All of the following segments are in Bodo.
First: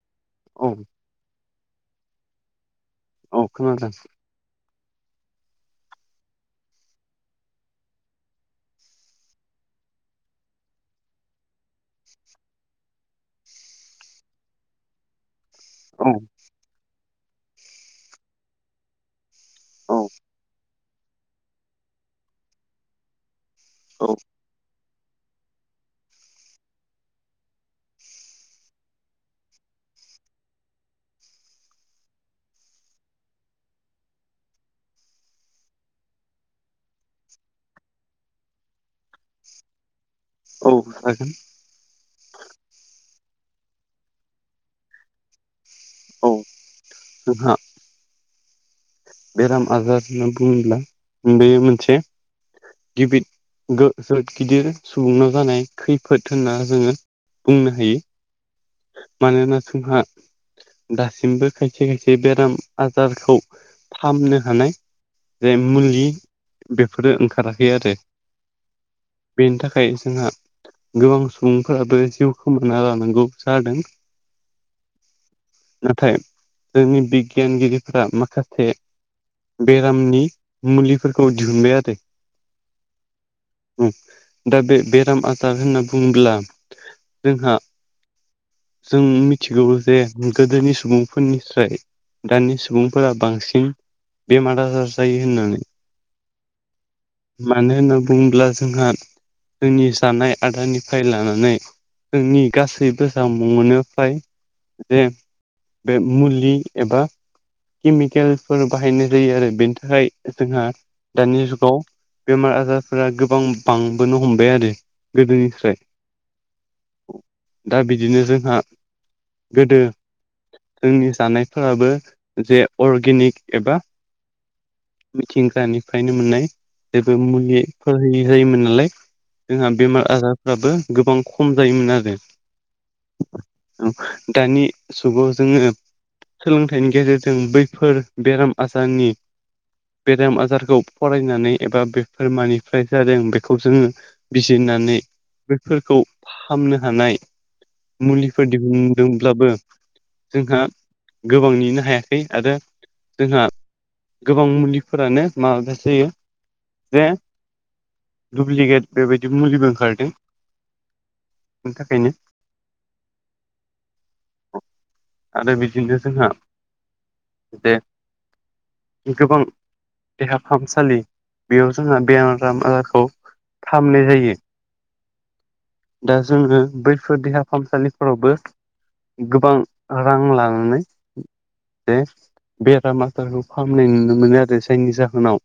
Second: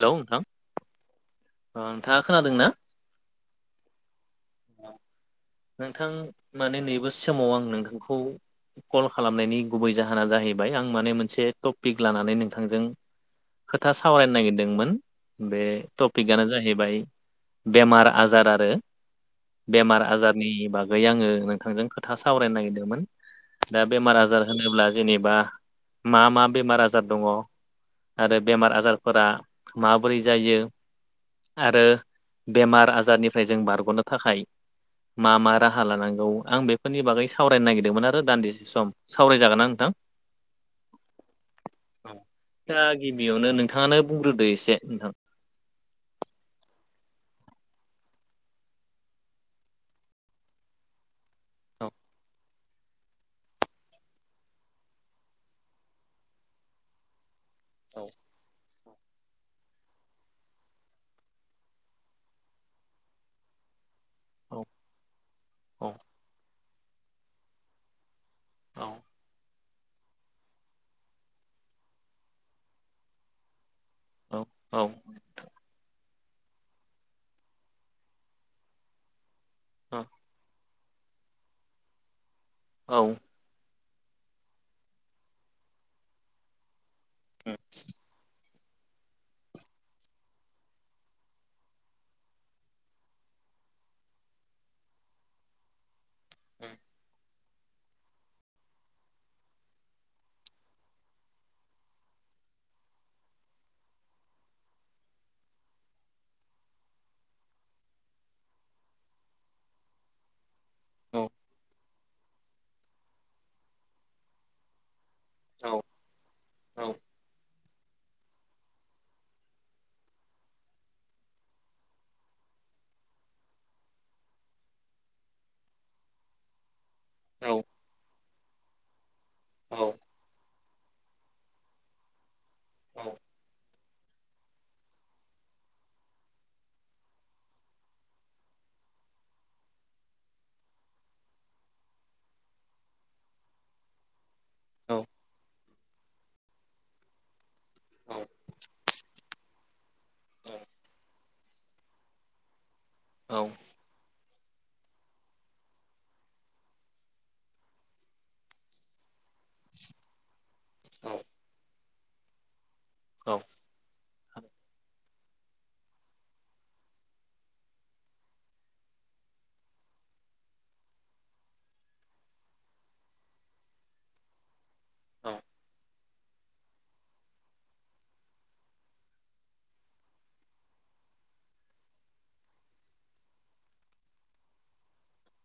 हेलौ नोंथां औ अ नोंथाङा खोनादों ना औ खोनादों नोंथां माने नैबे समाव आं नोंथांखौ कल खालामनायनि गुबै जाहोना जाहैबाय आं माने मोनसे टपिक लानानै नोंथांजों खोथा सावरायनो नागिरदोंमोन बे औ टपिकआनो जाहैबाय बेमार आजार आरो औ बेमार आजारनि बागै आङो नोंथांजों खोथा सावरायनो नागिरदोंमोन दा औ बेमार आजार होनोब्ला जेनेबा मा मा बेमार आजार दङ आरो बेमार आजारफोरा माबोरै जायो आरो बेमार आजारनिफ्राय जों बारग'नो थाखाय मा मा राहा लानांगौ आं बेफोरनि बागै सावरायनो नागिरदोंमोन आरो दान्दिसे सम सावरायजागोन आं नोंथां औ हागोन गिबियावनो नोंथाङानो बुंग्रोदो एसे नोंथां औ नोंहा बेराम आजार होनना बुङोब्ला बे औ मोनसे गिबिद जोद गिदिर सुबुंनाव जानाय खैफोद होनना जोङो बुंनो हायो मानोना जोंहा दासिमबो खायसे खायसे बेराम आजारखौ फाहामनो औ हानाय जाय औ मुलि बेफोरो ओंखाराखै आरो औ बेनि थाखाय जोंहा गोबां सुबुंफोराबो जिउ खोमाना लानांगौ जादों औ औ नाथाय जोंनि बिगियानगिरिफोरा माखासे बेरामनि मुलिफोरखौ दिहुनबाय आरो औ औ दा बे बेराम आजार होनना बुङोब्ला जोंहा जों मिथिगौ जे गोदोनि सुबुंफोरनिफ्राय दानि सुबुंफोरा बांसिन बेमार आजार जायो होननानै औ मानो होनना बुङोब्ला जोंहा जोंनि जानाय आदारानिफ्राय लानानै जोंनि गासैबो जामुं मोनो फाय जे बे मुलि एबा केमिकेलफोर बाहायनाय जायो आरो बेनि थाखाय जोंहा दानि जुगाव बेमार आजारफोरा गोबां बांबोनो हमबाय आरो औ गोदोनिफ्राय दा बिदिनो जोंहा गोदो जोंनि जानायफोराबो जे अर्गेनिक एबा मिथिंगानिफ्रायनो मोननाय जेबो मुलिफोर होयो होयोमोन नालाय जोंहा औ बेमार आजार फोराबो गोबां खम जायोमोन आरो औ दानि जुगाव जोङो सोलोंथाइनि गेजेरजों बै फोर बेराम आजारनि बेराम आजारखौ फरायनानै एबा बेफोर मानिफ्राय जादों बेखौ जोङो बिजिरनानै बेफोरखौ फाहामनो हानाय मुलिफोर दिहुनदों ब्लाबो जोंहा गोबां नेनो हायाखै आरो औ जोंहा गोबां मुलिफोरानो माबा जायो जे दुप्लिकेट बेबायदि मुलिबो ओंखारदों बेनि थाखायनो औ अ आरो बिदिनो जोंहा जे गोबां देहा फाहामसालि बेयाव जोंहा बे आराम आजारखौ फाहामनाय जायो औ दा जोङो बैफोर देहा फाहामसालिफोरावबो गोबां रां लानानै जे बेराम आजारखौ फाहामनाय नुनो मोनो आरो जायनि जाहोनाव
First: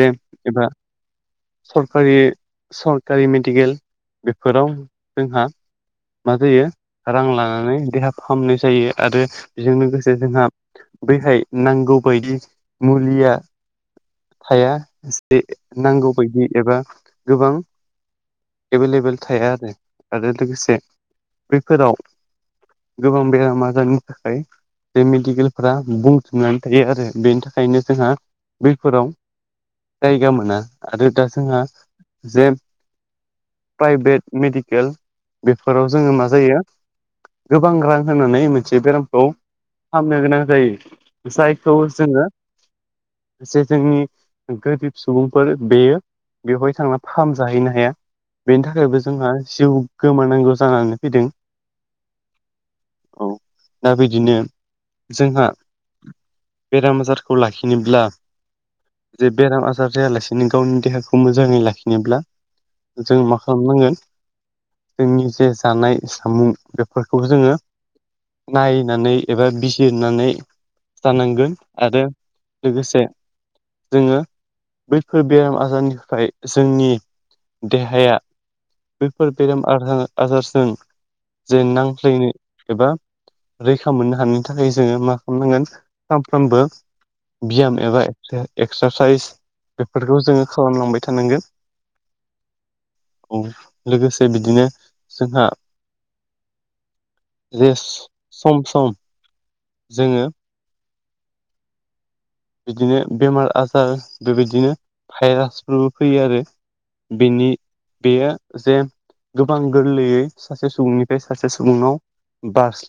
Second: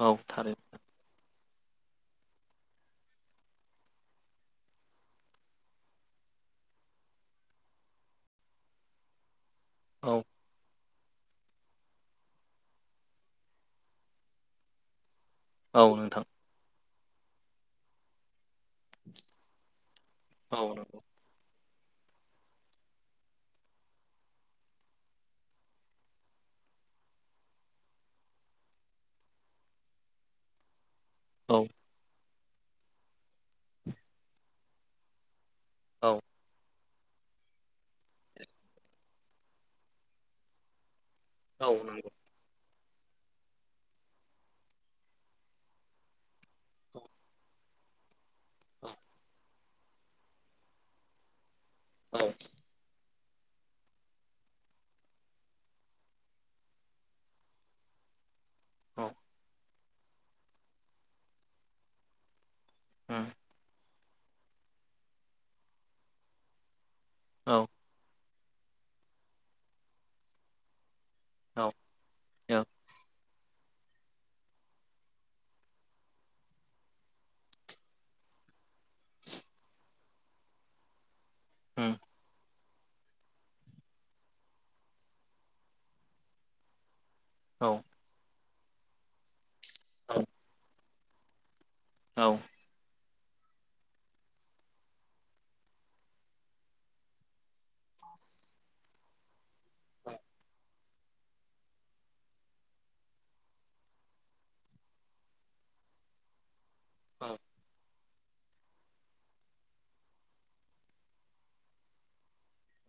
औ थारै एबा सरकारि सरकारि मेडिकेल बेफोराव जोंहा मा जायो रां लानानै देहा फाहामनाय जायो आरो बेजों लोगोसे औ जोंहा बैहाय नांगौ बायदि मुलिया थाया ए औ नोंथां नांगौबायायदि एबा गोबां एभेलेबेल थाया आरो आरो औ लोगोसे बैफोराव गोबां बेराम आजारनि थाखाय बे मेडिकेलफोरा बुंथनानै थायो आरो बेनि थाखायनो जोंहा बैफोराव जायगा मोना आरो दा औ जोंहा जे प्राइभेट मेडिकेल बेफोराव जोङो औ मा जायो गोबां रां होनानै मोनसे बेरामखौ फाहामनो गोनां जायो औ जायखौ नंगौ जोङो जे जोंनि गोरिब सुबुंफोर बेयो बेवहाय थांनानै फाहामजाहैनो हाया बेनि औ थाखायबो जोंहा जिउ गोमानांगौ जानानै फैदों औ औ दा बिदिनो जोंहा बेराम आजारखौ लाखिनोब्ला औ बेराम आजार जायालासेनो गावनि देहाखौ मोजाङै लाखिनोब्ला जों माखासे खालामनांगोन जोंनि जे जानाय जामुं बेफोरखौ जोङो नायनानै एबा बिजिरनानै जानांगोन औ आरो लोगोसे जोङो बैफोर बेराम आजारनिफ्राय जोंनि देहाया बेैफोर बेराम आजारजों जे नांज्लायनो एबा रैखा मोननो हानायनि थाखाय जोङो मा खालामनांगोन सानफ्रोमबो बियाम एबा एक्सारसाइस बेफोरखौ जोङो खालामलांबाय थानांगोन औ लोगोसे बिदिनो जोंहा जे सम सम जोङो बिदिनो बेमार आजार बेबायदिनो भाइरासफोरबो फैयो आरो औ बेनि बेयो जे गोबां गोरलैयै सासे सुबुंनिफ्राय सासे सुबुंनाव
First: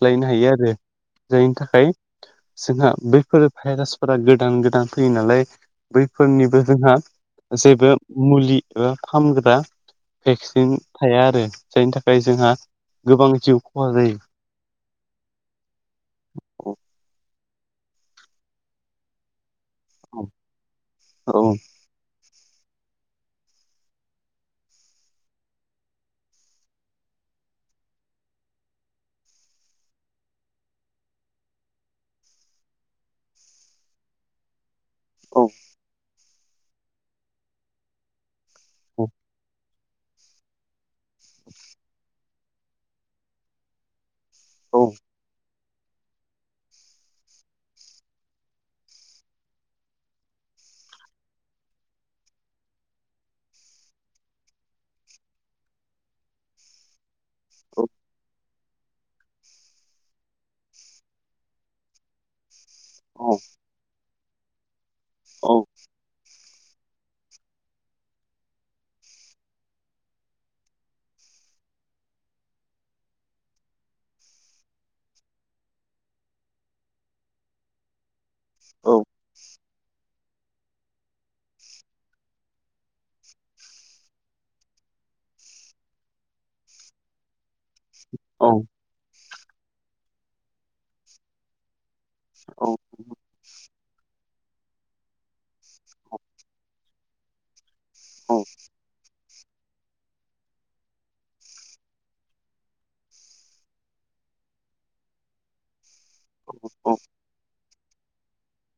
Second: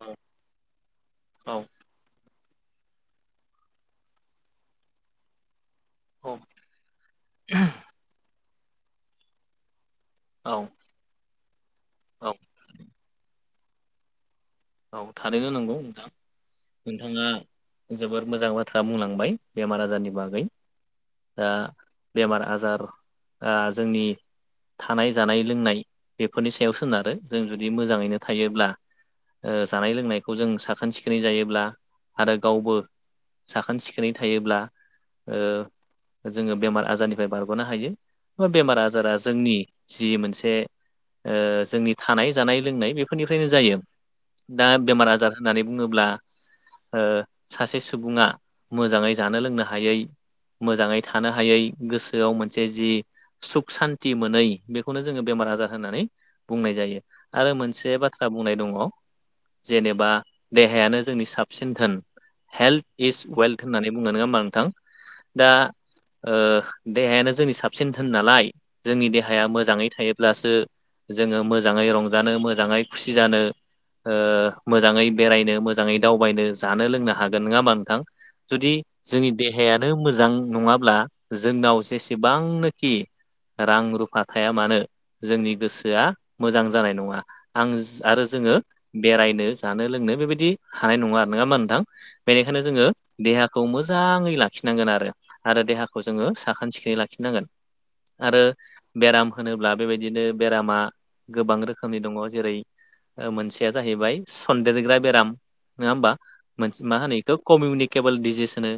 औ हायो आरो औ जायनि थाखाय जोंहा बैफोर भाइरासफोरा गोदान गोदान फैयो नालाय औ बैफोरनिबो जोंहा जेबो मुलि एबा फाहामग्रा औ भेक्सिन थाया आरो जायनि थाखाय औ जोंहा गोबां जिउ खहा जायो औ थारैनो नंगौ मोजां औ नोंथाङा जोबोर मोजां बाथ्रा बुंलांबाय बेमार आजार आजारनि बागै दा बेमार आजार जोंनि थानाय जानाय लोंनाय बेफोरनि सायाव सोनारो जों जुदि मोजाङैनो थायोब्ला जानाय लोंनायखौ जों साखोन सिखोन जायोब्ला आरो गावबो साखोन सिखोनै थायोब्ला औ जोङो बेमार आजारनिफ्राय बारग'नो हायो बेमार आजारा जोंनि जि मोनसे जोंनि थानाय जानाय लोंनाय बेफोरनिफ्रायनो जायो दा औ बेमार आजार होननानै बुङोब्ला सासे सुबुङा मोजाङै जानो लोंनो हायै मोजाङै थानो हायै गोसोआव मोनसे जि सुख सान्ति मोनै बेखौनो जोङो बेमार आजार होननानै बुंनाय जायो आरो मोनसे बाथ्रा बुंनाय दङ जेनेबा देहायानो जोंनि साबसिन धोन हेल्थ इज औ वेलक होननानै बुंङो नङा होनबा नोंथां दा औ देहायानो जोंनि साबसिन धोन नालाय जोंनि देहाया मोजाङै थायोब्लासो जोङो मोजाङै रंजानो मोजाङै खुसि जानो मोजाङै बेरायनो मोजाङै दावबायनो जानो लोंनो हागोन नङा होमबा नोंथां जुदि जोंनि देहायानो मोजां नङाब्ला जोंनाव जेसेबांनोखि रां रुफा थाया मानो जोंनि गोसोआ मोजां जानाय नङा आं आरो औ जोङो बेरायनो जानो लोंनो बेबायदि हानाय नङा आरो नङा होनबा नोंथां बेनिखायनो औ जोङो देहाखौ मोजाङै लाखिनांगोन आरो आरो देहाखौ जोङो साखोन सिखोनै लाखिनांगोन औ आरो बेराम होनोब्ला बेबायदिनो बेरामा गोबां रोखोमनि दङ जेरै मोनसे आंनिया जाहैबाय सनदेरग्रा बेराम नोङा होमबा औ मा होनो बेखौ कमिउनिके केबोल डिजेस होनो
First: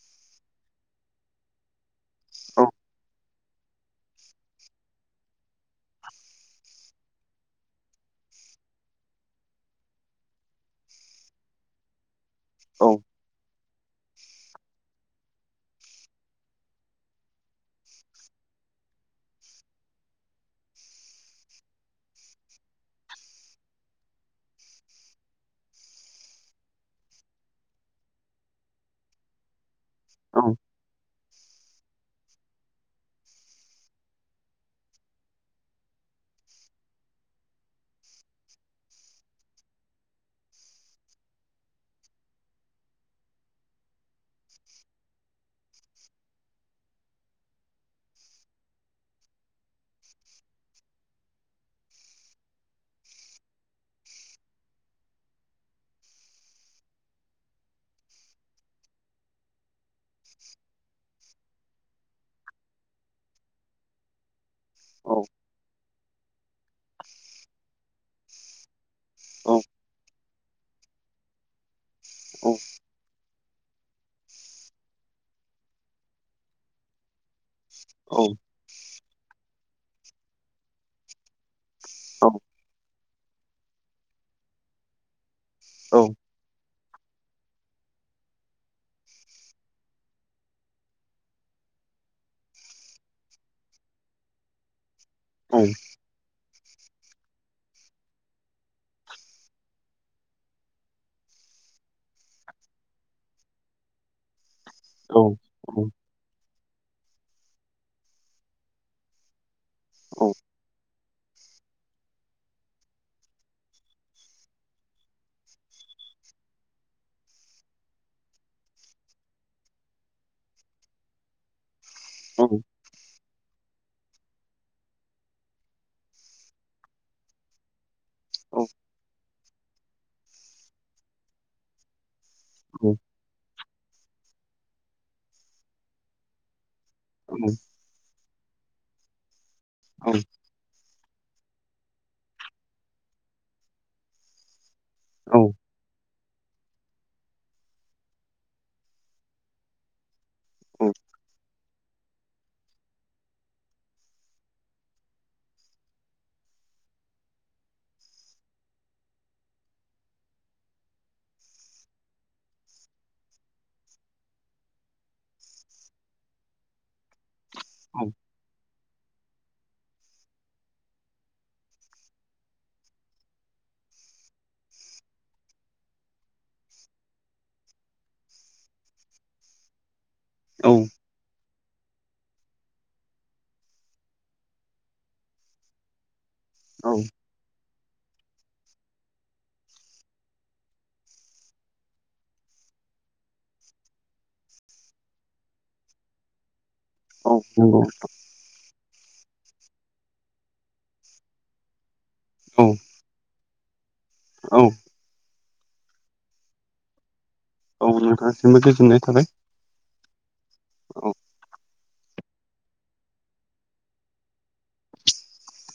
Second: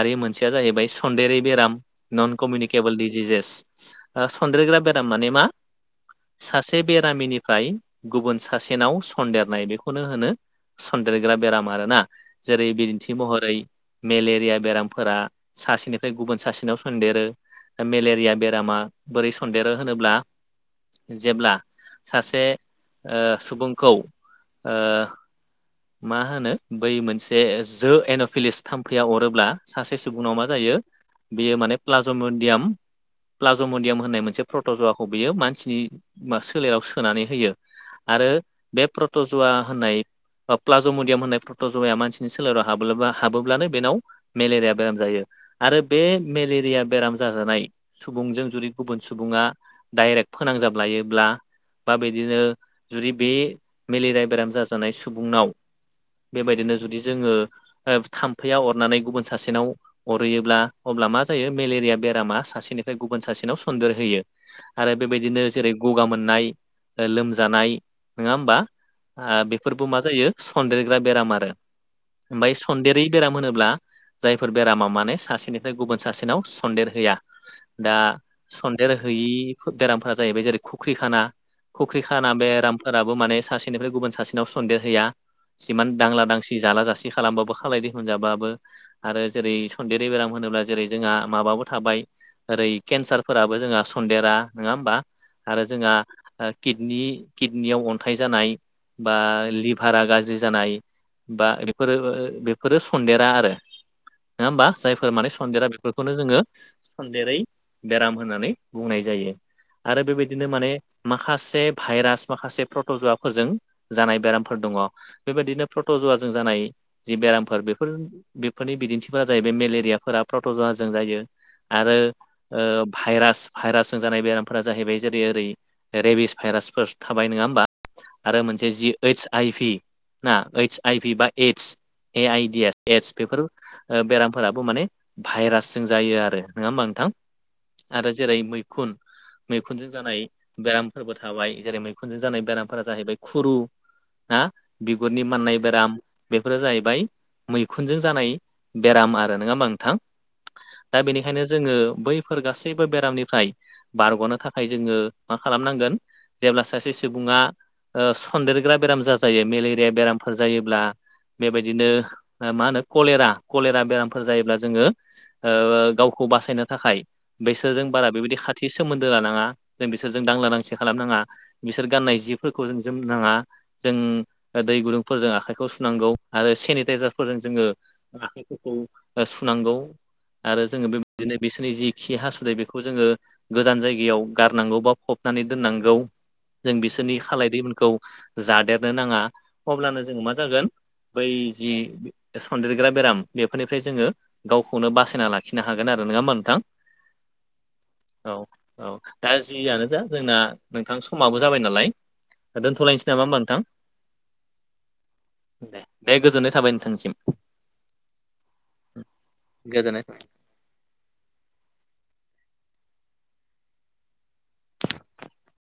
आरो मोनसेया जाहैबाय सन्देरै बेराम नन कमिउनिकेबोल डिजिजेस सनद्रोग्रा बेराम माने मा सासे बेरामिनिफ्राय गुबुन सासेनाव सनन्देरनाय बेखौनो होनो सन्देरग्रा बेराम आरो ना जेरै औ बिदिन्थि महरै मेलेरिया बेरामफोरा सासेनिफ्राय गुबुन सासेनाव सनदेरो मेलेरिया बेरामा बोरै सनन्देरो होनोब्ला जेब्ला सासे सुबुंखौ ओ मा होनो बै मोनसे जो एन'फिलिस थाम्फैया अरोब्ला सासे औ सुबुंनाव औ मा जायो बेयो माने प्लाजमेडियाम प्लाज' मडयाम होननाय मोनसे प्रटजवाखौ बियो मानसिनि सोलेराव सोनानै होयो आरो बे प्रतजुवा होननाय प्लाज' मडियाम होननाय प्रट'जया या मानसिनि सोलेराव ह हाबोब्लानो बेनाव मेलेरिया बेराम जायो आरो बे मेलेरिया बेराम जाजानाय सुबुंजों जुदि गुबुन सुबुङा डाइरेक्ट फोनांजाब लायोब्ला बा बिदिनो जुदि बे मेलेरिया बेराम जाजानाय सुबुंनाव बेबायदिनो जुदि जोङो थाम्फैया अरनानै गुबुन सासेनाव अरहैयोब्ला अब्ला मा जायो मेलेरिया बेरामा सासेनिफ्राय गुबुन सासेनाव सन्देर हैयो आरो औ बेबायदिनो जेरै गगा मोननाय लोमजानाय नङा होमबा बेफोरबो मा जायो सदेरग्रा बेराम आरो ओमफ्राय स बै बेराम होनोब्ला जायफोर बेरामा माने सासेनिफ्राय गुबुन सासेनाव सन्देर हैया दा सन्देर हैयि बेरामफोरा जाहैबाय जेरै खुख्रि खाना खुख्रि खाना बेरामफोराबो माने सासेनिफ्राय गुबुन सासेनाव सन्देर हैया जिमान दांला दांसि जाला जासि खालामबाबो खालाय दैफोन जाबाबो आरो जेरै सन्देरै बेराम होनोब्ला जेरै जोंहा माबाबो थाबाय ओरै केन्सारफोराबो जोंहा सन्देरा नङा होमबा आरो जोंहा किडनियाव अन्थाइ जानाय बा लिभारा गाज्रि जानाय बा बेफोरो बेफोरो सन्देरा आरो नङा होमबा जाय फोर औ माने सन्देरा बेफोरखौनो जोङो सन्देरै बेराम होननानै बुंनाय जायो आरो बेबायदिनो माने माखासे भाइरास माखासे प्रट'जुवाफोरजों जानाय बेरामफोर दङ बेबायदिनो प्रट' जुवाजों जानाय जि बेरामफोर बेफोर बेफोरनि बिदिन्थिफोरा जाहैबाय मेलेरियाफोरा प्रटजुवाजों जायो आरो भाइरास भाइरासजों जानाय बेरामफोरा जाहैबाय जेरै ओरै रेबिस भाइरासफोर थाबाय नङा होमबा आरो मोनसे जि ऐत्स आइ भि ना ऐइत्स आइ भि बा एद्स ए आइडिया एट्स बेफोर बेरामफोराबो माने भाइरासजों जायो आरो नङा होमबा नोंथां औ आरो जेरै मैखुन मैखुनजों जानाय बेरामफोरबो थाबाय जेरै मैखुनजों जानाय बेराम फोर जाहैबाय खुरु हा बिगुरनि माननाय बेराम बेफोरो जाहैबाय मैखुनजों जानाय बेराम आरो नङा होमबा नोंथां दा बेनिखायनो जोङो बैफोर गासैबो बेरामनिफ्राय बारग'नो थाखाय जोङो मा खालामनांगोन जेब्ला सासे सुबुङा सन्देरग्रा बेराम जाजायो मेलेरिया बेरामफोर जायोब्ला बेबायदिनो मा होनो कलेरा कलेरा बेरामफोर जायोब्ला जोङो गावखौ बासायनो थाखाय बेसोरजों बारा बेबायदि खा थि सोमोन्दो लानाङा जों बिसोरजों दांला दांसि खालामनाङा बिसोर गाननाय जि फोरखौ जों जोम नांङा जों दै गुदुंफोरजों आखाइखौ सुनांगौ आरो सेनिटाइजारफोरजों जोंङो आखाइफोरखौ सुनांगौ आरो जोंङो बेबायदिनो बिसोरनि जि खि हासुदाय बेखौ जोंङो गोजान जायगायाव गारनांगौ बा फबनानै दोननांगौ जों बिसोरनि खाालाय दैमोनखौ जादेरनो नांङा अब्लानो जोंङो मा जागोन बै जि सनदेरग्रा बेराम बेफोरनिफ्राय जोंङो गावखौनो बासायना लाखिनो हागोन आरो नंङा मा नोंथां औ औ औ औ दा जियानो जा जोंना नोंथां समाबो जाबाय नालाय दोनथ'लायनोसै नामा होमबा नोंथां औ दे दे गोजोननाय थाबाय नोंथांसिम औ नोंथांनिसिमबो गोजोननाय थाबाय गोजानाय औ